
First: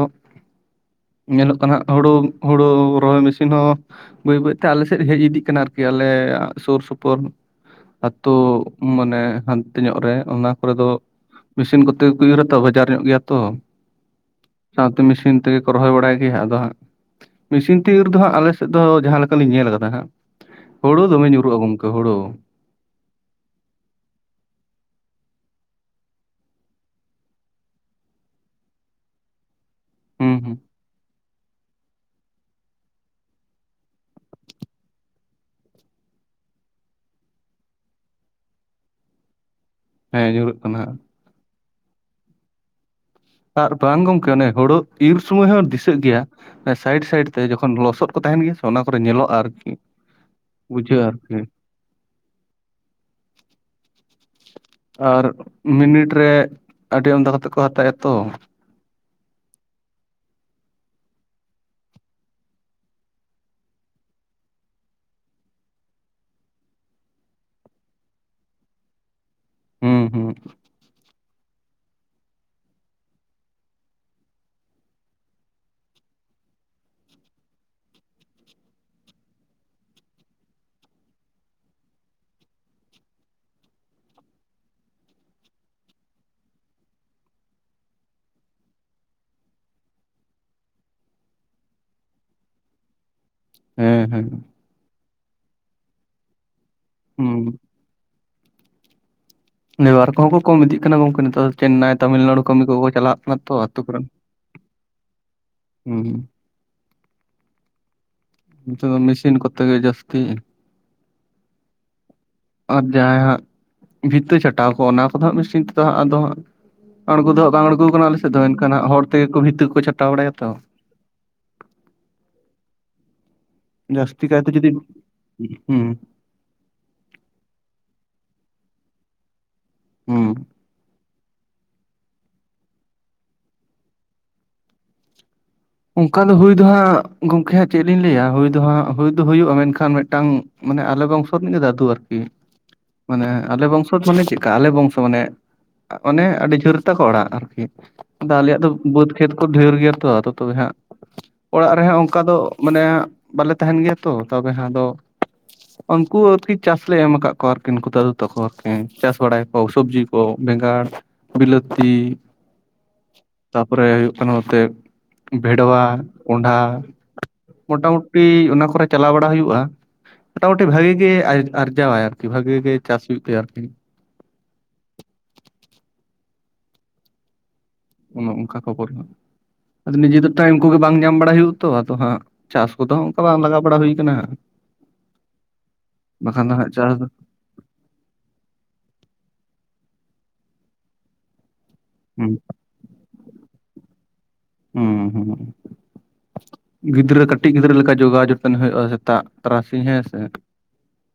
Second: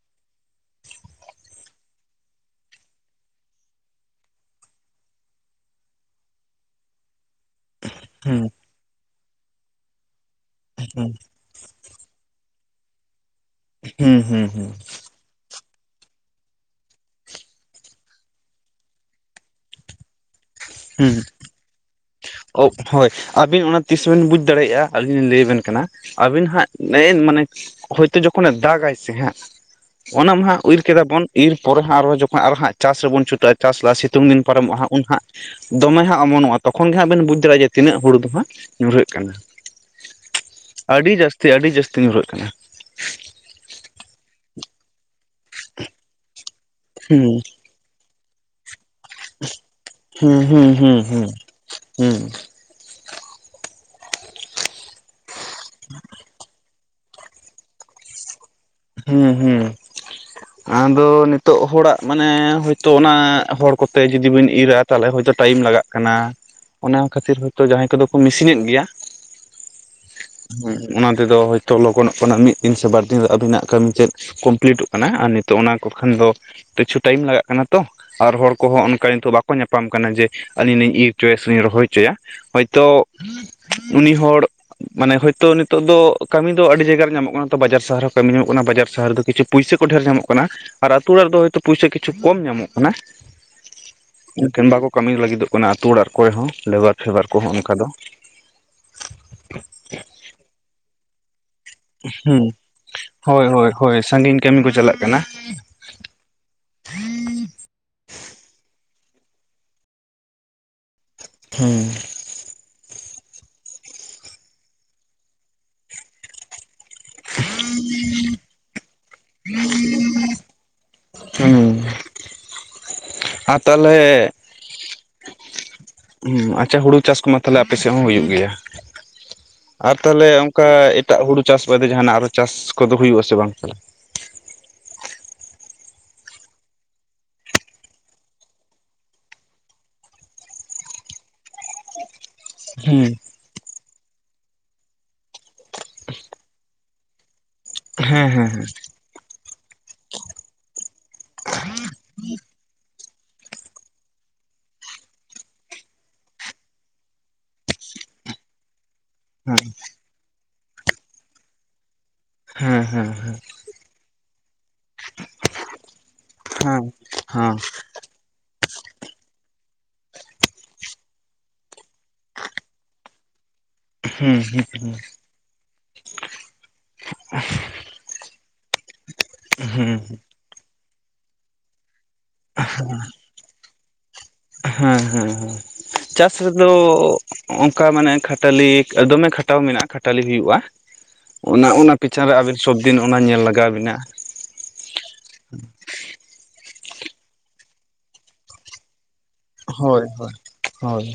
ᱧᱮᱞᱚᱜ ᱠᱟᱱᱟ ᱦᱟᱸᱜ ᱦᱩᱲᱩ ᱦᱩᱲᱩ ᱨᱚᱦᱚᱭ ᱢᱮᱥᱤᱱ ᱦᱚᱸ ᱵᱟᱹᱭ ᱵᱟᱹᱭ ᱛᱮ ᱟᱞᱮ ᱥᱮᱫ ᱦᱮᱡ ᱤᱫᱤᱜ ᱠᱟᱱᱟ ᱟᱨᱠᱤ ᱟᱞᱮᱭᱟᱜ ᱥᱩᱨ ᱥᱩᱯᱩᱨ ᱟᱛᱳ ᱦᱩᱸ ᱢᱟᱱᱮ ᱦᱟᱱᱛᱮ ᱧᱚᱜ ᱨᱮ ᱚᱱᱟ ᱠᱚᱨᱮ ᱫᱚ ᱦᱩᱸ ᱢᱮᱥᱤᱱ ᱠᱚᱛᱮ ᱜᱮ ᱩᱭᱦᱟᱹᱨᱟᱛᱚ ᱵᱟᱡᱟᱨ ᱧᱚᱜ ᱜᱮᱭᱟ ᱛᱚ ᱦᱮᱸ ᱦᱮᱸ ᱦᱮᱸ ᱥᱟᱶᱛᱮ ᱢᱮᱥᱤᱱ ᱛᱮᱜᱮ ᱠᱚ ᱨᱚᱦᱚᱭ ᱵᱟᱲᱟᱭ ᱜᱮ ᱟᱫᱚ ᱦᱟᱸᱜ ᱢᱮᱥᱤᱱ ᱛᱮ ᱫᱚ ᱦᱟᱸᱜ ᱟᱞᱮᱥᱮᱫ ᱫᱚ ᱡᱟᱦᱟᱸ ᱞᱮᱠᱟ ᱞᱤᱧ ᱧᱮᱞ ᱟᱠᱟᱫᱟ ᱦᱟᱸᱜ ᱦᱩᱲᱩ ᱦᱩᱸ ᱫᱚᱢᱮ ᱧᱩᱨᱩᱜᱼᱟ ᱜᱚᱝᱠᱮ ᱦᱩᱲᱩ ᱦᱳᱭ ᱟᱹᱵᱤᱱ ᱚᱱᱟ ᱛᱤᱥ ᱵᱤᱱ ᱵᱩᱡᱽ ᱫᱟᱲᱮᱭᱟᱜᱼᱟ ᱟᱹᱞᱤᱧ ᱞᱤᱧ ᱞᱟᱹᱭ ᱟᱵᱮᱱ ᱠᱟᱱᱟ ᱟᱵᱤᱱ ᱦᱟᱸᱜ ᱢᱟᱱᱮ ᱦᱳᱭᱛᱳ ᱡᱚᱠᱷᱚᱱ ᱮ ᱫᱟᱜ ᱟᱭ ᱥᱮ ᱦᱟᱸᱜ ᱚᱱᱟ ᱦᱩᱸ ᱢᱟ ᱦᱩᱸ ᱦᱟᱸ ᱤᱨ ᱠᱮᱫᱟ ᱵᱚᱱ ᱤᱨ ᱯᱚᱨᱮ ᱦᱟᱸᱜ ᱟᱨᱦᱚᱸ ᱡᱚᱠᱷᱚᱱ ᱟᱨ ᱦᱟᱸᱜ ᱪᱟᱥ ᱨᱮᱵᱚᱱ ᱪᱩᱴᱟᱹᱜᱼᱟ ᱪᱟᱥ ᱞᱟᱦᱟ ᱥᱤᱛᱩᱝ ᱫᱤᱱ ᱯᱟᱨᱚᱢᱚᱜᱼᱟ ᱩᱱ ᱦᱟᱸᱜ ᱦᱟᱸᱜ ᱫᱚᱢᱮ ᱦᱟᱸᱜ ᱚᱢᱚᱱᱚᱜᱼᱟ᱾ ᱛᱚᱠᱷᱚᱱ ᱜᱮ ᱦᱟᱸᱜ ᱵᱮᱱ ᱵᱩᱡᱽ ᱫᱟᱲᱮᱭᱟᱜᱼᱟ ᱡᱮ ᱛᱤᱱᱟᱹᱜ ᱦᱩᱲᱩ ᱫᱚ ᱦᱟᱸᱜ ᱧᱩᱨᱦᱟᱹᱜ ᱠᱟᱱᱟ ᱦᱮᱸ ᱧᱩᱨᱩᱜ ᱠᱟᱱᱟ ᱦᱟᱸᱜ ᱟᱹᱰᱤ ᱡᱟᱹᱥᱛᱤ ᱟᱹᱰᱤ ᱡᱟᱹᱥᱛᱤ ᱧᱩᱨᱦᱟᱹᱜ ᱠᱟᱱᱟ ᱟᱨ [unintelligible] ᱵᱟᱝ ᱜᱚᱝᱠᱮ ᱚᱱᱮ ᱦᱳᱲᱳ ᱤᱨ ᱥᱩᱢᱚᱭ ᱦᱚᱸ ᱫᱤᱥᱟᱹᱜ ᱜᱮᱭᱟ ᱥᱟᱭᱤᱰ ᱥᱟᱭᱤᱰ ᱦᱩᱸ ᱛᱮ ᱡᱚᱠᱷᱚᱱ ᱞᱚᱥᱚᱫ ᱠᱚ ᱛᱟᱦᱮᱱ ᱜᱮᱭᱟ ᱥᱮ ᱚᱱᱟ ᱠᱚᱨᱮ ᱧᱮᱞᱚᱜᱼᱟ ᱟᱨᱠᱤ ᱦᱩᱸ ᱦᱩᱸ ᱦᱩᱸ ᱵᱩᱡᱷᱟᱹᱜᱼᱟ ᱦᱩᱸ ᱟᱨᱠᱤ ᱦᱩᱸ ᱟᱨ ᱢᱤᱱᱤᱴ ᱨᱮ ᱟᱹᱰᱤ ᱟᱢᱫᱟ ᱠᱟᱛᱮ ᱠᱚ ᱦᱟᱛᱟᱭ ᱛᱚ ᱦᱮᱸ ᱦᱮᱸ ᱟᱫᱚ ᱱᱤᱛᱳᱜ ᱦᱚᱲᱟᱜ ᱢᱟᱱᱮ ᱦᱚᱭᱛᱚ ᱚᱱᱟ ᱦᱚᱲ ᱠᱚᱛᱮ ᱡᱩᱫᱤ ᱵᱤᱱ ᱤᱨ ᱟ ᱛᱟᱦᱚᱞᱮ ᱦᱚᱭᱛᱳ ᱴᱟᱭᱤᱢ ᱞᱟᱜᱟᱜ ᱠᱟᱱᱟ᱾ ᱚᱱᱟ ᱠᱷᱟᱹᱛᱤᱨ ᱦᱚᱭᱛᱳ ᱡᱟᱸᱦᱟᱭ ᱠᱚᱫᱚ ᱠᱚ ᱢᱮᱥᱤᱱ ᱮᱫ ᱜᱮᱭᱟ᱾ ᱦᱩᱸ ᱦᱩᱸ ᱦᱮᱸ ᱚᱱᱟ ᱛᱮᱫᱚ ᱦᱳᱭᱛᱚ ᱞᱚᱜᱚᱱᱚᱜ ᱠᱟᱱᱟ ᱢᱤᱫ ᱫᱤᱱ ᱥᱮ ᱵᱟᱨ ᱫᱤᱱ ᱟᱵᱤᱱᱟᱜ ᱠᱟᱹᱢᱤ ᱪᱮᱫ ᱠᱚᱢᱯᱞᱤᱴᱚᱜ ᱠᱟᱱᱟ ᱟᱨ ᱱᱤᱛᱚᱜ ᱚᱱᱟ ᱠᱚ ᱠᱷᱟᱱ ᱫᱚ ᱠᱤᱪᱷᱩ ᱴᱟᱭᱤᱢ ᱞᱟᱜᱟᱜ ᱠᱟᱱᱟ ᱛᱚ ᱟᱨ ᱦᱚᱲ ᱠᱚᱦᱚᱸ ᱚᱱᱠᱟ ᱱᱤᱛᱚᱜ ᱵᱟᱠᱚ ᱧᱟᱯᱟᱢ ᱠᱟᱱᱟ ᱡᱮ ᱟᱹᱞᱤᱧ ᱞᱤᱧ ᱤᱨ ᱦᱚᱪᱚᱭᱟ ᱥᱮᱞᱤᱧ ᱨᱚᱦᱚᱭ ᱦᱚᱪᱚᱭᱟ ᱦᱚᱭᱛᱚ ᱩᱱᱤ ᱦᱚᱲ ᱢᱟᱱᱮ ᱦᱳᱭᱛᱳ ᱱᱤᱛᱚᱜ ᱫᱚ ᱠᱟᱹᱢᱤ ᱫᱚ ᱟᱹᱰᱤ ᱡᱟᱭᱜᱟ ᱨᱮ ᱧᱟᱢᱚᱜ ᱠᱟᱱᱟ ᱛᱚ ᱵᱟᱡᱟᱨ ᱥᱟᱦᱟᱨ ᱦᱚᱸ ᱠᱟᱹᱢᱤ ᱧᱚᱜ ᱚᱱᱟ ᱵᱟᱡᱟᱨ ᱥᱟᱦᱟᱨ ᱫᱚ ᱠᱤᱪᱷᱩ ᱯᱩᱭᱥᱟᱹ ᱠᱚ ᱰᱷᱮᱨ ᱧᱟᱢᱚᱜ ᱠᱟᱱᱟ ᱟᱨ ᱟᱛᱩ ᱚᱲᱟᱜ ᱨᱮᱫᱚ ᱦᱚᱭᱛᱚ ᱯᱚᱭᱥᱟ ᱠᱤᱪᱷᱩ ᱠᱚᱢ ᱧᱟᱢᱚᱜ ᱠᱟᱱᱟ᱾ ᱦᱮᱸ ᱦᱮᱸ ᱚᱱᱠᱟ ᱵᱟᱠᱚ ᱠᱟᱹᱢᱤ ᱞᱟᱹᱜᱤᱫ ᱚᱜ ᱠᱟᱱᱟ ᱟᱛᱳ ᱚᱲᱟᱜ ᱠᱚᱨᱮ ᱦᱚᱸ ᱞᱮᱵᱟᱨ ᱯᱷᱮᱵᱟᱨ ᱠᱚᱦᱚᱸ ᱦᱩᱸ ᱚᱱᱠᱟ ᱫᱚ ᱞᱮᱵᱟᱨ ᱠᱚᱦᱚᱸ ᱠᱚᱢ ᱤᱫᱤᱜ ᱠᱟᱱᱟ ᱜᱚᱝᱠᱮ ᱱᱮᱛᱟᱨ ᱪᱮᱱᱱᱟᱭ ᱛᱟᱹᱢᱤᱱᱱᱟᱹᱲᱩ ᱦᱩᱸ ᱠᱟᱹᱢᱤ ᱠᱚᱠᱚ ᱪᱟᱞᱟᱜ ᱠᱟᱱᱟ ᱦᱳᱭ ᱛᱚ ᱦᱳᱭ ᱟᱛᱳ ᱦᱳᱭ ᱠᱚᱨᱮᱱ ᱥᱟᱺᱜᱤᱧ ᱠᱟᱹᱢᱤ ᱠᱚ ᱪᱟᱞᱟᱜ ᱠᱟᱱᱟ ᱦᱩᱸ ᱫᱚ [unintelligible] ᱢᱮᱥᱤᱱ ᱠᱚᱛᱮ ᱜᱮ ᱡᱟᱹᱥᱛᱤ ᱦᱮᱸ ᱟᱨ ᱡᱟᱦᱟᱸᱭ ᱦᱟᱸᱜ ᱵᱷᱤᱛᱟᱹ ᱪᱷᱟᱴᱟᱣ ᱠᱚᱜᱼᱟ ᱚᱱᱟ ᱠᱚᱫᱚ ᱦᱟᱸᱜ ᱢᱮᱥᱤᱱ ᱛᱮᱫᱚ ᱦᱟᱸᱜ ᱟᱫᱚ ᱦᱟᱸᱜ ᱟᱬᱜᱚ ᱫᱚ ᱦᱟᱸᱜ ᱵᱟᱝ ᱟᱬᱜᱚ ᱠᱟᱱᱟ ᱟᱞᱮ ᱥᱮᱫ ᱫᱚ ᱮᱱᱠᱷᱟᱱ ᱦᱚᱲ ᱛᱮᱜᱮ ᱠᱚ ᱵᱷᱤᱛᱤ ᱠᱚ ᱪᱷᱟᱴᱟᱣ ᱵᱟᱲᱟᱭᱟ ᱛᱚ ᱦᱮᱸ ᱡᱟᱹᱥᱛᱤ ᱠᱟᱭ ᱛᱮ ᱡᱩᱫᱤ ᱦᱩᱸ ᱦᱩᱸ ᱟᱪᱪᱷᱟ ᱦᱩᱲᱩ ᱪᱟᱥ ᱠᱚᱢᱟ ᱛᱟᱦᱚᱞᱮ ᱟᱯᱮᱥᱮᱫ ᱦᱚᱸ ᱦᱩᱭᱩᱜ ᱜᱮᱭᱟ ᱟᱨ ᱦᱩᱸ ᱛᱟᱦᱚᱞᱮ ᱚᱱᱠᱟ ᱮᱴᱟᱜ ᱦᱩᱲᱩ ᱪᱟᱥ ᱵᱟᱫᱮ ᱡᱟᱦᱟᱱᱟᱜ ᱟᱨᱚ ᱪᱟᱥ ᱠᱚᱫᱚ ᱦᱩᱭᱩᱜᱼᱟ ᱥᱮ ᱵᱟᱝ᱾ ᱚᱱᱠᱟ ᱫᱚ ᱦᱩᱭ ᱫᱚ ᱦᱟᱸᱜ ᱜᱚᱢᱠᱮ ᱦᱟᱸᱜ ᱪᱮᱫ ᱞᱤᱧ ᱞᱟᱹᱭᱟ ᱦᱩᱭ ᱫᱚ ᱦᱟᱸᱜ ᱦᱩᱭ ᱫᱚ ᱦᱩᱭᱩᱜᱼᱟ, ᱢᱮᱱᱠᱷᱟᱱ ᱢᱤᱫᱴᱟᱝ ᱢᱟᱱᱮ ᱟᱞᱮ ᱵᱚᱝᱥᱚ ᱨᱮᱱᱤᱡ ᱜᱮ ᱫᱟᱫᱩ ᱟᱨᱠᱤ ᱦᱩᱸ ᱢᱟᱱᱮ ᱟᱞᱮ ᱵᱚᱝᱥᱚ ᱢᱟᱱᱮ ᱪᱮᱫᱠᱟ ᱟᱞᱮ ᱵᱚᱝᱥᱚ ᱢᱟᱱᱮ ᱚᱱᱮ ᱟᱹᱰᱤ ᱡᱷᱳᱨ ᱛᱟ ᱠᱚ ᱚᱲᱟᱜ ᱟᱨᱠᱤ ᱦᱮᱸ ᱫᱟ ᱦᱮᱸ ᱟᱞᱮᱭᱟᱜ ᱦᱮᱸ ᱫᱚ ᱵᱟᱹᱫᱽ ᱠᱷᱮᱛ ᱠᱚ ᱰᱷᱮᱨ ᱜᱮᱭᱟ ᱛᱚ ᱟᱫ ᱛᱚᱵᱮ ᱦᱟᱸᱜ ᱚᱲᱟᱜ ᱨᱮᱦᱚᱸ ᱚᱱᱠᱟ ᱫᱚ ᱢᱟᱱᱮ ᱵᱟᱞᱮ ᱛᱟᱦᱮᱱ ᱜᱮᱭᱟ ᱛᱚ ᱛᱚᱵᱮ ᱦᱟᱸᱜ ᱟᱫᱚ ᱩᱱᱠᱩ ᱟᱨᱠᱤ ᱪᱟᱥᱞᱮ ᱮᱢ ᱟᱠᱟᱫ ᱠᱚᱣᱟ ᱟᱨᱠᱤ ᱩᱱᱠᱩ ᱛᱚᱠᱷᱚᱨ ᱯᱮ ᱪᱟᱥ ᱵᱟᱰᱟᱭ ᱠᱚ ᱥᱚᱵᱽᱡᱤ ᱠᱚ ᱵᱮᱸᱜᱟᱲ ᱵᱤᱞᱟᱹᱛᱤ ᱦᱮᱸ ᱦᱮᱸ ᱛᱟᱯᱚᱨᱮ ᱦᱩᱭᱩᱜ ᱠᱟᱱᱟ ᱱᱚᱛᱮ ᱵᱷᱮᱰᱣᱟ ᱠᱚᱸᱰᱷᱟ ᱦᱮᱸ ᱦᱮᱸ ᱢᱚᱴᱟᱢᱩᱴᱤ ᱚᱱᱟ ᱠᱚᱨᱮ ᱪᱟᱞᱟᱣ ᱵᱟᱲᱟ ᱦᱩᱭᱩᱜᱼᱟ ᱢᱚᱴᱟᱢᱩᱴᱤ ᱵᱷᱟᱜᱤ ᱜᱮ ᱟᱨᱡᱟᱣᱟᱭ ᱟᱨᱠᱤ ᱵᱷᱟᱜᱤ ᱜᱮ ᱪᱟᱥ ᱦᱩᱭᱩᱜ ᱛᱟᱭᱟ ᱟᱨᱠᱤ᱾ ᱦᱩᱸ ᱦᱮᱸ ᱦᱮᱸ᱾ ᱚᱱᱮ ᱚᱱᱠᱟ ᱠᱷᱚᱵᱚᱨ ᱦᱮᱸ ᱟᱫᱚ ᱱᱤᱡᱮ ᱫᱚ ᱴᱟᱭᱤᱢ ᱠᱚᱜᱮ ᱵᱟᱝ ᱧᱟᱢ ᱵᱟᱲᱟᱭ ᱦᱩᱭᱩᱜᱼᱟ ᱛᱚ ᱟᱫᱚ ᱦᱟᱸᱜ᱾ ᱪᱟᱥ ᱠᱚᱫᱚ ᱦᱚᱸ ᱚᱱᱠᱟ ᱵᱟᱝ ᱞᱟᱜᱟ ᱵᱟᱲᱟ ᱦᱩᱭ ᱟᱠᱟᱱᱟ᱾ ᱦᱮᱸ ᱦᱮᱸ ᱦᱮᱸ, ᱪᱟᱥ ᱨᱮᱫᱚ ᱦᱟᱸᱜ ᱪᱟᱥ ᱫᱚ ᱚᱱᱠᱟ ᱢᱟᱱᱮ ᱠᱷᱟᱹᱴᱟᱹᱞᱤ ᱫᱚᱢᱮ ᱠᱷᱟᱴᱟᱣ ᱢᱮᱱᱟᱜᱼᱟ ᱠᱷᱟᱹᱴᱟᱹᱞᱤ ᱦᱩᱭᱩᱜᱼᱟ᱾ ᱚᱱᱟ ᱚᱱᱟ ᱯᱤᱪᱷᱟᱱ ᱦᱩᱸ ᱨᱮ ᱟᱹᱵᱤᱱ ᱥᱚᱵᱫᱤᱱ ᱚᱱᱟ ᱧᱮᱞ ᱞᱟᱜᱟᱣ ᱵᱤᱱᱟ᱾ ᱦᱩᱸ ᱦᱩᱸ, ᱜᱤᱫᱽᱨᱟᱹ ᱠᱟᱹᱴᱤᱡ ᱜᱤᱫᱽᱨᱟᱹ ᱞᱮᱠᱟ ᱡᱚᱜᱟᱣ ᱡᱚᱛᱚᱱ ᱦᱩᱭᱩᱜᱼᱟ ᱥᱮᱛᱟᱜ᱾ ᱛᱟᱨᱟᱥᱤᱧ ᱦᱮᱸ ᱦᱳᱭ ᱥᱮ ᱦᱳᱭ ᱦᱳᱭ,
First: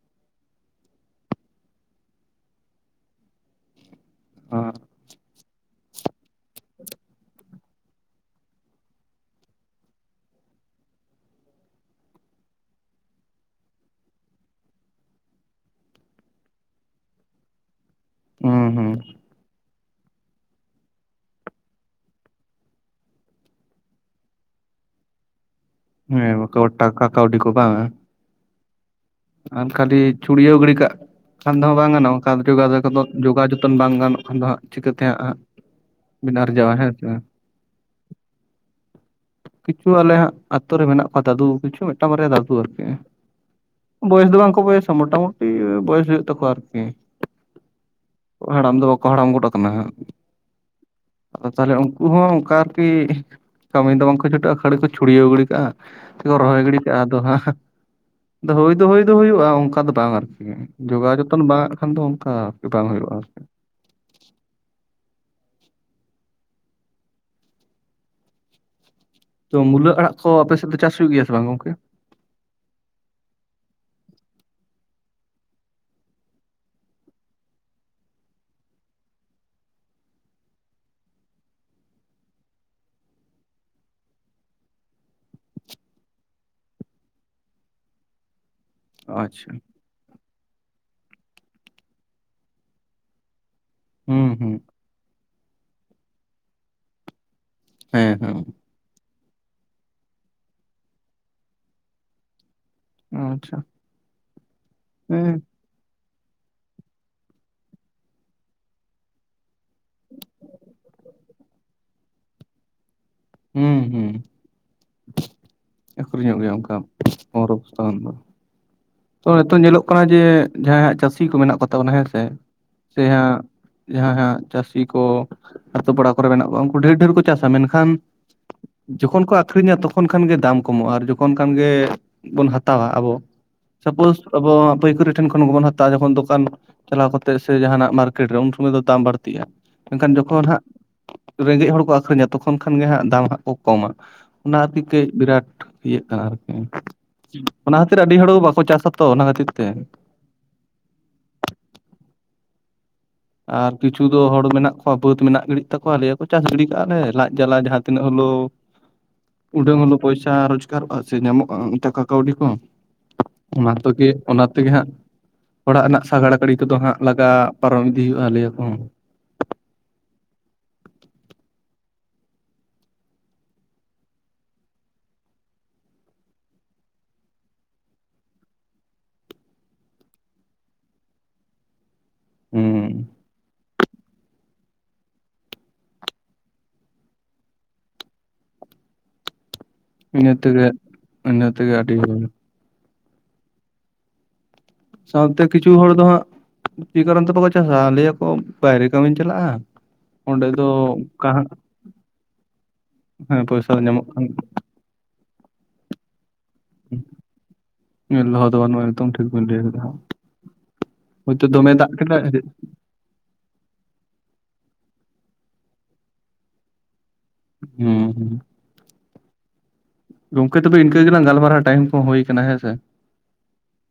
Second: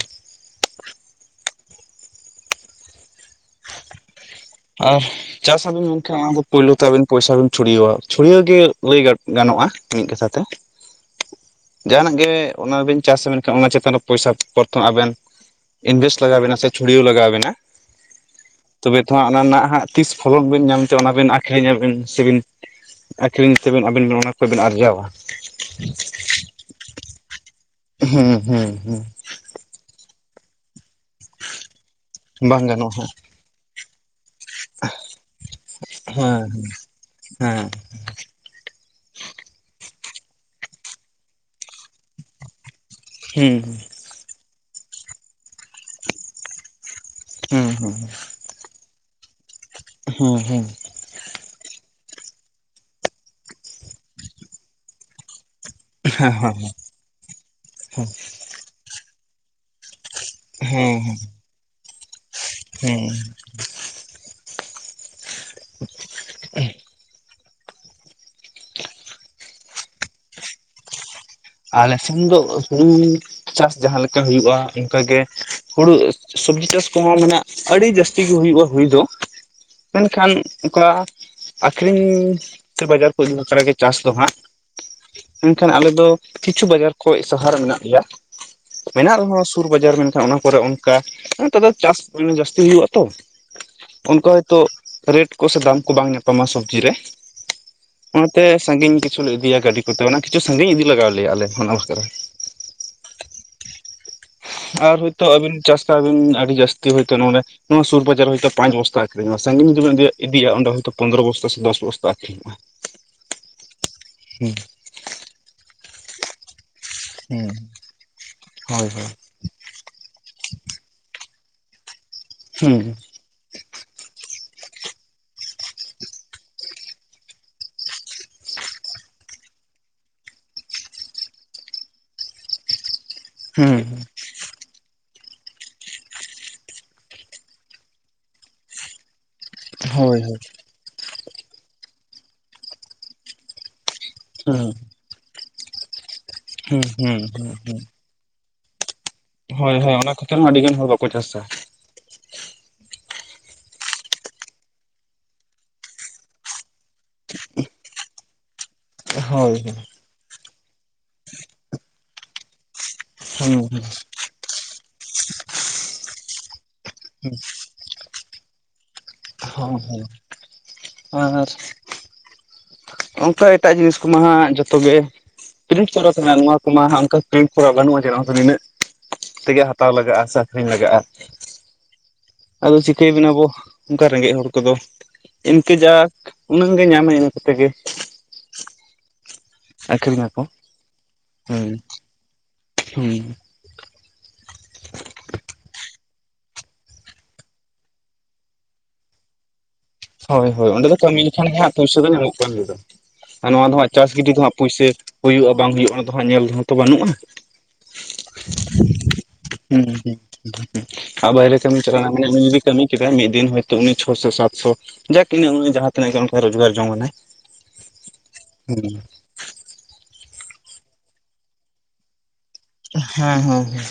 ᱦᱸᱜᱻ ᱟᱯ ᱪᱟᱥ ᱟᱵᱤᱱ ᱢᱮᱱᱠᱷᱟᱱ ᱚᱱᱟ ᱫᱚ ᱯᱳᱞᱳ ᱛᱮ ᱟᱵᱤᱱ ᱯᱚᱭᱥᱟ ᱵᱤᱱ ᱪᱷᱩᱲᱭᱟᱹᱣᱣᱟ ᱪᱷᱩᱲᱭᱟᱣ ᱜᱮ ᱞᱟᱹᱭ ᱜᱟᱱ ᱜᱟᱱᱚᱜᱼᱟ ᱢᱤᱫ ᱠᱟᱛᱷᱟ ᱛᱮ᱾ [inaudible] ᱡᱟᱦᱟᱱᱟᱜ ᱜᱮ ᱚᱱᱟ ᱵᱮᱱ ᱪᱟᱥᱟ ᱢᱮᱱᱠᱷᱟᱱ ᱚᱱᱟ ᱪᱮᱛᱟᱱ ᱨᱮ ᱯᱚᱭᱥᱟ ᱯᱚᱨᱛᱷᱚᱢ ᱟᱵᱮᱱ ᱤᱱᱵᱷᱮᱥᱴ ᱞᱟᱜᱟᱣᱵᱮᱱᱟ ᱥᱮ ᱪᱷᱩᱲᱤᱭᱟᱹᱣ ᱞᱟᱜᱟᱣᱟ ᱵᱮᱱᱟ᱾ ᱦᱮᱸ ᱦᱩᱸ᱾ ᱛᱚᱵᱮ ᱛᱚ ᱦᱟᱸᱜ ᱚᱱᱟ ᱨᱮᱱᱟᱜ ᱦᱟᱸᱜ ᱛᱤᱥ ᱯᱷᱚᱞᱚᱠ ᱵᱮᱱ ᱧᱟᱢ ᱛᱮ ᱚᱱᱟ ᱵᱮᱤᱱ ᱟᱠᱷᱨᱤᱧᱟᱵᱤᱱ ᱥᱮᱵᱤᱱ᱾ ᱟᱹᱠᱷᱨᱤᱧ ᱛᱮᱵᱮᱱ ᱟᱹᱵᱤᱱ ᱚᱱᱟ ᱠᱚᱵᱤᱱ ᱟᱨᱡᱟᱣᱟ᱾ ᱦᱮᱸ ᱴᱟᱠᱟ ᱠᱟᱹᱣᱰᱤ ᱠᱚ ᱵᱟᱝᱼᱟ ᱦᱮᱸ ᱦᱮᱸ ᱦᱮᱸ᱾ ᱟᱨ ᱠᱷᱟᱹᱞᱤ ᱪᱷᱩᱲᱭᱟᱹᱣ ᱜᱷᱲᱤ ᱠᱟᱜ ᱠᱷᱟᱱ ᱫᱚᱦᱚ ᱵᱟᱝ ᱜᱟᱱᱚᱜᱼᱟ ᱚᱱᱠᱟ ᱡᱚ ᱵᱟᱝ ᱜᱟᱱᱚᱜᱼᱟ ᱡᱚᱜᱟᱣ ᱡᱚᱛᱚᱱ ᱵᱟᱝ ᱜᱟᱱᱚᱜᱼᱟ ᱟᱫᱚ ᱦᱟᱸᱜ ᱪᱤᱠᱟᱹᱛᱮ ᱦᱟᱸᱜ ᱦᱟᱸᱜ ᱵᱤᱱ ᱟᱨᱡᱟᱣᱟ ᱦᱮᱸ ᱥᱮ᱾ ᱦᱮᱸ [inaudible] ᱠᱤᱪᱷᱩ ᱟᱞᱮ ᱦᱟᱸᱜ ᱟᱛᱳ ᱨᱮ ᱢᱮᱱᱟᱜ ᱠᱚᱣᱟ ᱫᱟᱫᱩ ᱠᱤᱪᱷᱩ ᱢᱤᱫᱴᱟᱝ ᱵᱟᱨᱭᱟ ᱫᱟᱫᱩ ᱟᱨᱠᱤ᱾ ᱦᱩᱸ ᱦᱩᱸ᱾ ᱵᱚᱭᱮᱥ ᱫᱚ ᱵᱟᱝᱠᱚ ᱵᱚᱭᱮᱥᱟ ᱢᱳᱴᱟᱢᱩᱴᱤ ᱵᱚᱭᱚᱥ ᱦᱩᱭᱩᱜ ᱛᱟᱠᱚᱣᱟ, ᱟᱨᱠᱤ᱾ ᱦᱩᱸ ᱦᱩᱸ᱾ ᱦᱟᱲᱟᱢ ᱫᱚ ᱵᱟᱠᱚ ᱦᱟᱲᱟᱢ ᱜᱚᱫ ᱟᱠᱟᱱᱟ ᱦᱟᱸᱜ, ᱦᱩᱸ ᱦᱩᱸ ᱦᱩᱸ ᱟᱫᱚ ᱛᱟᱦᱞᱮ ᱩᱱᱠᱩ ᱦᱚᱸ ᱚᱱᱠᱟ ᱟᱨᱠᱤ᱾ ᱠᱟᱹᱢᱤ ᱫᱚ ᱵᱟᱝᱠᱚ ᱪᱷᱩᱴᱟᱹᱜᱼᱟ ᱠᱷᱟᱹᱲᱤ ᱠᱚ ᱪᱷᱩᱲᱭᱟᱹᱣ ᱜᱤᱰᱤ ᱠᱟᱜᱼᱟ, ᱦᱮᱸ ᱥᱮᱠᱚ ᱦᱮᱸ ᱨᱚᱦᱚᱭ ᱜᱤᱰᱤ ᱠᱟᱜᱼᱟ, ᱟᱫᱚ ᱦᱟᱸ ᱟᱫᱚ ᱦᱩᱭ ᱫᱚ ᱦᱩᱭ ᱫᱚ ᱦᱩᱭᱩᱜᱼᱟ ᱚᱱᱠᱟ ᱫᱚ ᱵᱟᱸᱝᱟ᱾ ᱦᱮᱸ ᱡᱚᱜᱟᱣ ᱡᱚᱛᱚᱱ ᱵᱟᱝ ᱟᱜ ᱠᱷᱟᱱ ᱫᱚ ᱚᱱᱠᱟ ᱵᱟᱝ ᱦᱮᱸ ᱦᱩᱭᱩᱜᱼᱟ ᱟᱨᱠᱤ [unintelligible] ᱛᱚ ᱢᱩᱞᱟᱹ ᱟᱲᱟᱜ ᱠᱚ ᱟᱯᱮ ᱥᱮᱫ ᱫᱚ ᱪᱟᱥ ᱦᱩᱭᱩᱜ ᱜᱮᱭᱟ ᱥᱮ ᱵᱟᱝ ᱜᱚᱝᱠᱮ? ᱟᱞᱮ ᱥᱮᱢ ᱫᱚ ᱦᱩᱲᱩ ᱪᱟᱥ ᱡᱟᱦᱟᱸ ᱞᱮᱠᱟ ᱦᱩᱭᱩᱜᱼᱟ ᱚᱱᱠᱟ ᱜᱮ᱾ ᱦᱩᱲᱩ ᱥᱚᱵᱡᱤ ᱪᱟᱥ ᱠᱚᱦᱚᱸ ᱢᱟᱱᱮ ᱟᱹᱰᱤ ᱡᱟᱹᱥᱛᱤ ᱜᱮ ᱦᱩᱭᱩᱜᱼᱟ ᱦᱩᱭ ᱫᱚ᱾ ᱢᱮᱱᱠᱷᱟᱱ ᱚᱠᱟ ᱠᱚᱨᱟᱣ ᱟᱠᱷᱨᱤᱧ ᱥᱮ ᱵᱟᱡᱟᱨ ᱠᱚ ᱤᱫᱤ ᱵᱟᱠᱷᱨᱟᱜᱮ ᱪᱟᱥ ᱫᱚ ᱦᱟᱸᱜ, ᱢᱮᱱᱠᱷᱟᱱ ᱟᱞᱮᱫᱚ ᱠᱤᱪᱷᱩ ᱵᱟᱡᱟᱨ ᱠᱷᱚᱡ ᱥᱟᱦᱟᱨᱮ ᱢᱮᱱᱟᱜ ᱞᱮᱭᱟ᱾ ᱢᱮᱱᱟᱜ ᱨᱮᱦᱚᱸ ᱟᱪᱪᱷᱟ ᱥᱩᱨ ᱵᱟᱡᱟᱨ ᱢᱮᱱᱠᱷᱟᱱ ᱚᱱᱟ ᱠᱚᱨᱮ᱾ ᱚᱱᱛᱮ ᱫᱚ ᱪᱟᱥ ᱡᱟᱹᱥᱛᱤ ᱦᱳᱭᱳᱜ ᱟ ᱛᱚ ᱚᱱᱠᱟ ᱦᱩᱸ ᱦᱩᱸ ᱦᱚᱭᱛᱳ᱾ ᱨᱮᱴ ᱠᱚ ᱥᱮ ᱫᱟᱢ ᱠᱚ ᱵᱟᱝ ᱧᱟᱯᱟᱢᱟ ᱥᱚᱵᱡᱤ ᱨᱮ᱾ ᱦᱮᱸ ᱦᱮᱸ ᱚᱱᱟᱛᱮ ᱥᱟᱹᱜᱤᱧ ᱜᱮ ᱠᱤᱪᱷᱩᱞ ᱞᱮ ᱤᱫᱤᱭᱟ ᱜᱟᱹᱰᱤ ᱠᱚᱛᱮ ᱚᱱᱟ ᱠᱤᱪᱷᱩ ᱥᱟᱺᱜᱤᱧ ᱤᱫᱤ ᱞᱟᱜᱟᱣ ᱟᱞᱮᱭᱟ ᱟᱞᱮ ᱠᱷᱚᱱ ᱟᱪᱷᱟ᱾ ᱟᱨ ᱦᱳᱭᱛᱳ ᱟᱵᱤᱱ ᱪᱟᱥ ᱠᱟᱜ ᱟᱵᱤᱱ ᱟᱹᱰᱤ ᱡᱟᱹᱥᱛᱤ ᱦᱳᱭᱛᱳ ᱱᱚᱰᱮ᱾ ᱱᱚᱣᱟ ᱥᱩᱨ ᱵᱟᱡᱟᱨ ᱦᱳᱭᱛᱚ ᱯᱟᱸᱪ ᱵᱚᱥᱛᱟ ᱟᱹᱠᱦᱨᱤᱧᱚᱜᱼᱟ ᱥᱟᱜᱤᱧ ᱡᱩᱤ ᱵᱤᱱ ᱤᱫᱤᱭᱟ ᱤᱫᱤᱭᱟ ᱚᱸᱰᱮ ᱦᱳᱭᱛᱚ ᱯᱚᱱᱫᱽᱨᱚ ᱵᱚᱥᱛᱟ ᱥᱮ ᱫᱚᱥ ᱵᱚᱥᱛᱟ ᱟᱹᱷᱨᱤᱧᱚᱜᱼᱟ ᱦᱩᱸ ᱦᱩᱸ᱾ ᱦᱩᱸ᱾ ᱟᱹᱠᱷᱨᱤᱧᱚᱜ ᱜᱮᱭᱟ ᱚᱱᱠᱟ᱾ ᱦᱮᱸ ᱯᱚᱱᱨᱚ ᱵᱚᱥᱛᱟ ᱜᱟᱱ ᱫᱚ ᱦᱳᱭ ᱦᱳᱭ ᱛᱚ ᱱᱤᱛᱚᱝ ᱧᱮᱞᱚᱜ ᱠᱟᱱᱟ ᱡᱮ ᱡᱟᱦᱟᱸᱟᱜ ᱪᱟᱹᱥᱤ ᱠᱚ ᱢᱮᱱᱟᱜ ᱠᱚᱛᱟ ᱵᱚᱱᱟ ᱦᱮᱸᱥᱮ ᱦᱩᱸ ᱥᱮ ᱦᱟ ᱡᱟᱦᱟᱸᱭ ᱦᱟᱜ ᱪᱟᱹᱥᱤ ᱠᱚ ᱟᱛᱳ ᱯᱟᱲᱟ ᱠᱚᱨᱮ ᱢᱮᱱᱟᱜ ᱠᱚᱣᱟ ᱩᱱᱠᱩ ᱰᱷᱮᱨ ᱰᱷᱮᱨ ᱠᱚ ᱪᱟᱥᱟ ᱢᱮᱱᱠᱷᱟᱱ ᱡᱚᱠᱷᱚᱱ ᱠᱚ ᱟᱠᱷᱨᱤᱧᱟ ᱛᱚᱠᱷᱚᱱ ᱠᱷᱟᱱᱜᱮ ᱫᱟᱢ ᱠᱚᱢᱚᱜᱼᱟ ᱟᱨ ᱡᱚᱠᱷᱚᱱ ᱠᱷᱟᱱ ᱜᱮᱵᱚᱱ ᱦᱟᱛᱟᱣᱟ ᱟᱵᱚ ᱦᱩᱸ ᱥᱟᱯᱳᱡ ᱟᱵᱚ ᱯᱟᱹᱭ ᱠᱟᱨᱤ ᱴᱷᱮᱱ ᱠᱷᱚᱱ ᱜᱮᱵᱚᱱ ᱦᱟᱛᱟᱼᱟ ᱡᱚᱠᱷᱚᱱ ᱫᱚᱠᱟᱱ ᱪᱟᱞᱟᱣ ᱠᱟᱛᱮ ᱥᱮ ᱡᱟᱦᱟᱱᱟᱜ ᱢᱟᱨᱠᱮᱴ ᱨᱮ ᱩᱱ ᱥᱚᱢᱚᱭ ᱫᱚ ᱫᱟᱢ ᱵᱟᱹᱲ ᱟᱹᱜᱼᱟ ᱦᱳᱭ ᱢᱮᱱᱱᱠᱷᱟᱱ ᱦᱳᱭ ᱡᱚᱠᱷᱚᱱ ᱦᱟᱸᱜ ᱨᱮᱸᱜᱮᱡ ᱦᱚᱲ ᱠᱚ ᱟᱹᱷᱨᱤᱧᱟ ᱛᱚᱠᱷᱚᱱ ᱠᱷᱟᱱ ᱜᱮ ᱦᱟᱸᱜ ᱫᱟᱢ ᱦᱟᱸᱜ ᱠᱚ ᱠᱚᱢᱟ ᱚᱱᱟ ᱦᱩᱸ ᱠᱷᱟᱹᱛ ᱠᱟᱹᱡ ᱵᱤᱨᱟᱴ ᱤᱭᱟᱹᱜ ᱦᱩᱸ ᱦᱳᱭ ᱦᱳᱭ ᱦᱩᱸ ᱦᱩᱸ ᱦᱩᱸ ᱦᱩᱸ ᱦᱩᱸ ᱠᱟᱱᱟ ᱟᱨᱠᱤ ᱚᱱᱟ ᱟᱹᱰᱤ ᱦᱚᱲ ᱦᱚᱸ ᱵᱟᱠᱚ ᱪᱟᱥᱟ ᱛᱚ ᱚᱱᱟ ᱠᱷᱟᱹᱛᱤᱨ ᱛᱮ ᱦᱳᱭ ᱦᱳᱭ ᱚᱱᱟ ᱠᱷᱟ. ᱛᱤᱨ ᱦᱚᱸ ᱟᱹᱰᱤ ᱜᱟᱱ ᱦᱚᱲ ᱵᱟᱠᱚ ᱪᱟᱥᱟ ᱟᱨ ᱠᱤᱪᱷᱩ ᱫᱚ ᱦᱚᱲ ᱢᱮᱱᱟᱜ ᱠᱚᱣᱟ ᱵᱟᱹᱫ ᱟᱨ ᱠᱤᱷᱩ ᱫᱚ ᱦᱚᱲ ᱢᱮᱱᱟᱜ ᱜᱤᱰᱤᱜ ᱛᱟᱠᱚᱣᱟ ᱞᱮᱭᱟ ᱠᱚ ᱪᱟᱥ ᱜᱤᱰᱤ ᱠᱟᱜᱼᱟ ᱞᱮ ᱞᱟᱡ ᱡᱟᱞᱟ ᱡᱟᱦᱟᱸ ᱛᱤᱱᱟᱹᱜ ᱦᱚᱞᱳ ᱦᱳᱭ ᱩᱰᱟ. ᱦᱩᱸ ᱝ ᱯᱚᱭᱥᱟ ᱨᱳᱡᱽᱜᱟᱨ ᱥᱮ ᱧᱟᱢ ᱴᱟᱠᱟ ᱠᱟᱣᱰᱤ ᱠᱚ ᱚᱱᱟ ᱦᱩᱸ ᱛᱮᱜᱮ ᱚᱱᱟ ᱛᱮᱜᱮ ᱦᱟᱸᱜ ᱚᱲᱟᱜ ᱨᱮᱱᱟᱜ ᱥᱟᱜᱟᱲ ᱜᱟᱲᱤ ᱠᱚᱫᱚ ᱦᱟᱸᱜ ᱞᱟᱜᱟ ᱯᱟᱨᱚᱢ ᱤᱫᱤ ᱦᱩᱭᱩᱜᱼᱟ ᱞᱮᱭ ᱟᱠᱚ ᱦᱮᱸ ᱦᱮᱸ ᱟᱨ [unintelligible] ᱚᱱᱠᱟ ᱮᱴᱟᱜ ᱡᱤᱱᱤᱥ ᱠᱚᱢᱟ ᱦᱟᱜ ᱡᱚᱛᱚᱜᱮ [unintelligible] ᱠᱚᱨᱟ ᱠᱟᱱᱟ ᱱᱚᱣᱟ ᱠᱚᱢᱟ ᱚᱱᱠᱟ ᱯᱨᱴ ᱠᱚᱨᱟ ᱵᱟᱹᱱᱩᱜᱼᱟ ᱡᱮ ᱫᱚ ᱱᱤᱱᱟᱹᱜ [unintelligible] ᱛᱮᱜᱮ ᱦᱟᱛᱟᱣ ᱞᱟᱜᱟᱜᱼᱟ ᱥᱮ ᱟᱹᱷᱨᱤᱧ ᱞᱟᱜᱟᱜᱼᱟ ᱟᱫᱚ ᱦᱩᱸ ᱪᱤᱠᱟᱹᱭᱵᱤᱱ ᱟᱵᱚ ᱚᱱᱠᱟ ᱨᱮᱸᱜᱮᱡ ᱦᱚᱲ ᱠᱚᱫᱚ ᱤᱱᱠᱟᱹ ᱡᱟᱠ ᱩᱱᱟᱹᱜ ᱜᱮ ᱧᱟᱢᱟᱭ ᱤᱱᱟᱹ‌ᱜ ᱛᱮ ᱜᱮ ᱤᱱᱟᱹ ᱟᱠᱷᱨᱤᱧᱟᱠᱚ ᱛᱮᱜᱮ ᱤᱱᱟᱹ ᱛᱮᱜᱮ ᱟᱹᱰᱤ ᱦᱮᱸ [inaudible] [inaudible] ᱥᱟᱶᱛᱮ ᱠᱤᱪᱷᱩ ᱦᱚᱲ ᱫᱚ ᱦᱟᱸᱜ ᱱᱤᱭᱟ. ᱠᱟᱨᱚᱱ ᱛᱮ ᱵᱟᱠᱚ ᱪᱟᱥᱟ ᱞᱟᱹᱭᱟᱠᱚ ᱵᱟᱭᱨᱮ ᱠᱟᱹᱢᱤᱧ ᱪᱟᱞᱟᱜᱼᱟ ᱦᱳᱭ ᱦᱳᱭ ᱚᱸᱰᱮ ᱫᱚ ᱠᱟᱹᱢᱤ ᱞᱮᱠᱷᱟᱱ ᱜᱮ ᱦᱟᱜ ᱯᱚᱭᱥᱟ ᱫᱚ ᱧᱟᱢᱚᱜ ᱠᱟᱱ ᱜᱮᱭᱟ ᱦᱮᱸ ᱟᱨ ᱱᱚᱣᱟ ᱯᱚᱭᱥᱟ ᱫᱚ ᱦᱟᱸᱜ ᱧᱟᱢᱚᱜ ᱪᱟᱥ ᱠᱟᱱ ᱜᱤᱰᱤ ᱫᱚᱦᱟᱸᱜ ᱯᱩᱭᱥᱟᱹ ᱦᱩᱭᱩᱜᱼᱟ ᱵᱟᱝ ᱦᱩᱭᱩᱜᱼᱟ ᱚᱱᱟ ᱫᱚ ᱦᱟᱸᱜ ᱧᱮᱞ ᱫᱚᱦᱚ ᱛᱚ ᱵᱟᱹᱱᱩᱜᱼᱟ ᱞᱚᱦᱚᱫᱚ ᱵᱟᱹᱱᱩᱜᱼᱟ ᱮᱠᱫᱚᱢ ᱴᱷᱤᱠ ᱵᱤᱱ ᱞᱟᱹᱭ ᱠᱟᱫᱟ ᱦᱟᱸᱜ᱾ [unintelligible] ᱟᱨ ᱦᱳᱭᱛᱳ ᱵᱟᱭᱨᱮ ᱫᱚᱢᱮ ᱠᱟᱹᱢᱤ ᱫᱟᱜ ᱪᱟᱞᱟᱣᱱᱟ ᱠᱮᱫᱟᱭ ᱢᱮᱱ ᱠᱟᱹᱢᱤ ᱠᱮᱫᱟᱭ ᱢᱤᱫ ᱫᱤᱱ ᱦᱚᱭᱛᱳ ᱩᱱᱤ ᱪᱷᱚᱥᱚ ᱥᱟᱛᱥᱚ ᱡᱟᱠᱤ ᱡᱟᱦᱟᱸ ᱛᱤᱱᱟᱹᱜ ᱜᱮ ᱨᱳᱡᱽᱜᱟᱨ ᱡᱚᱝ ᱟᱱᱟᱭ ᱦᱩᱸ ᱦᱩᱸ [inaudible] ᱜᱚᱝᱠᱮ ᱛᱚᱵᱮ ᱤᱱᱠᱟᱹ ᱜᱮᱞᱟᱝ ᱜᱟᱞᱢᱟᱨᱟᱣ ᱴᱟᱭᱤᱢ ᱠᱚ ᱦᱩᱭ ᱟᱠᱟᱱᱟ ᱦᱮᱸ ᱥᱮ ᱦᱮᱸ ᱦᱮᱸ ᱦᱮᱸ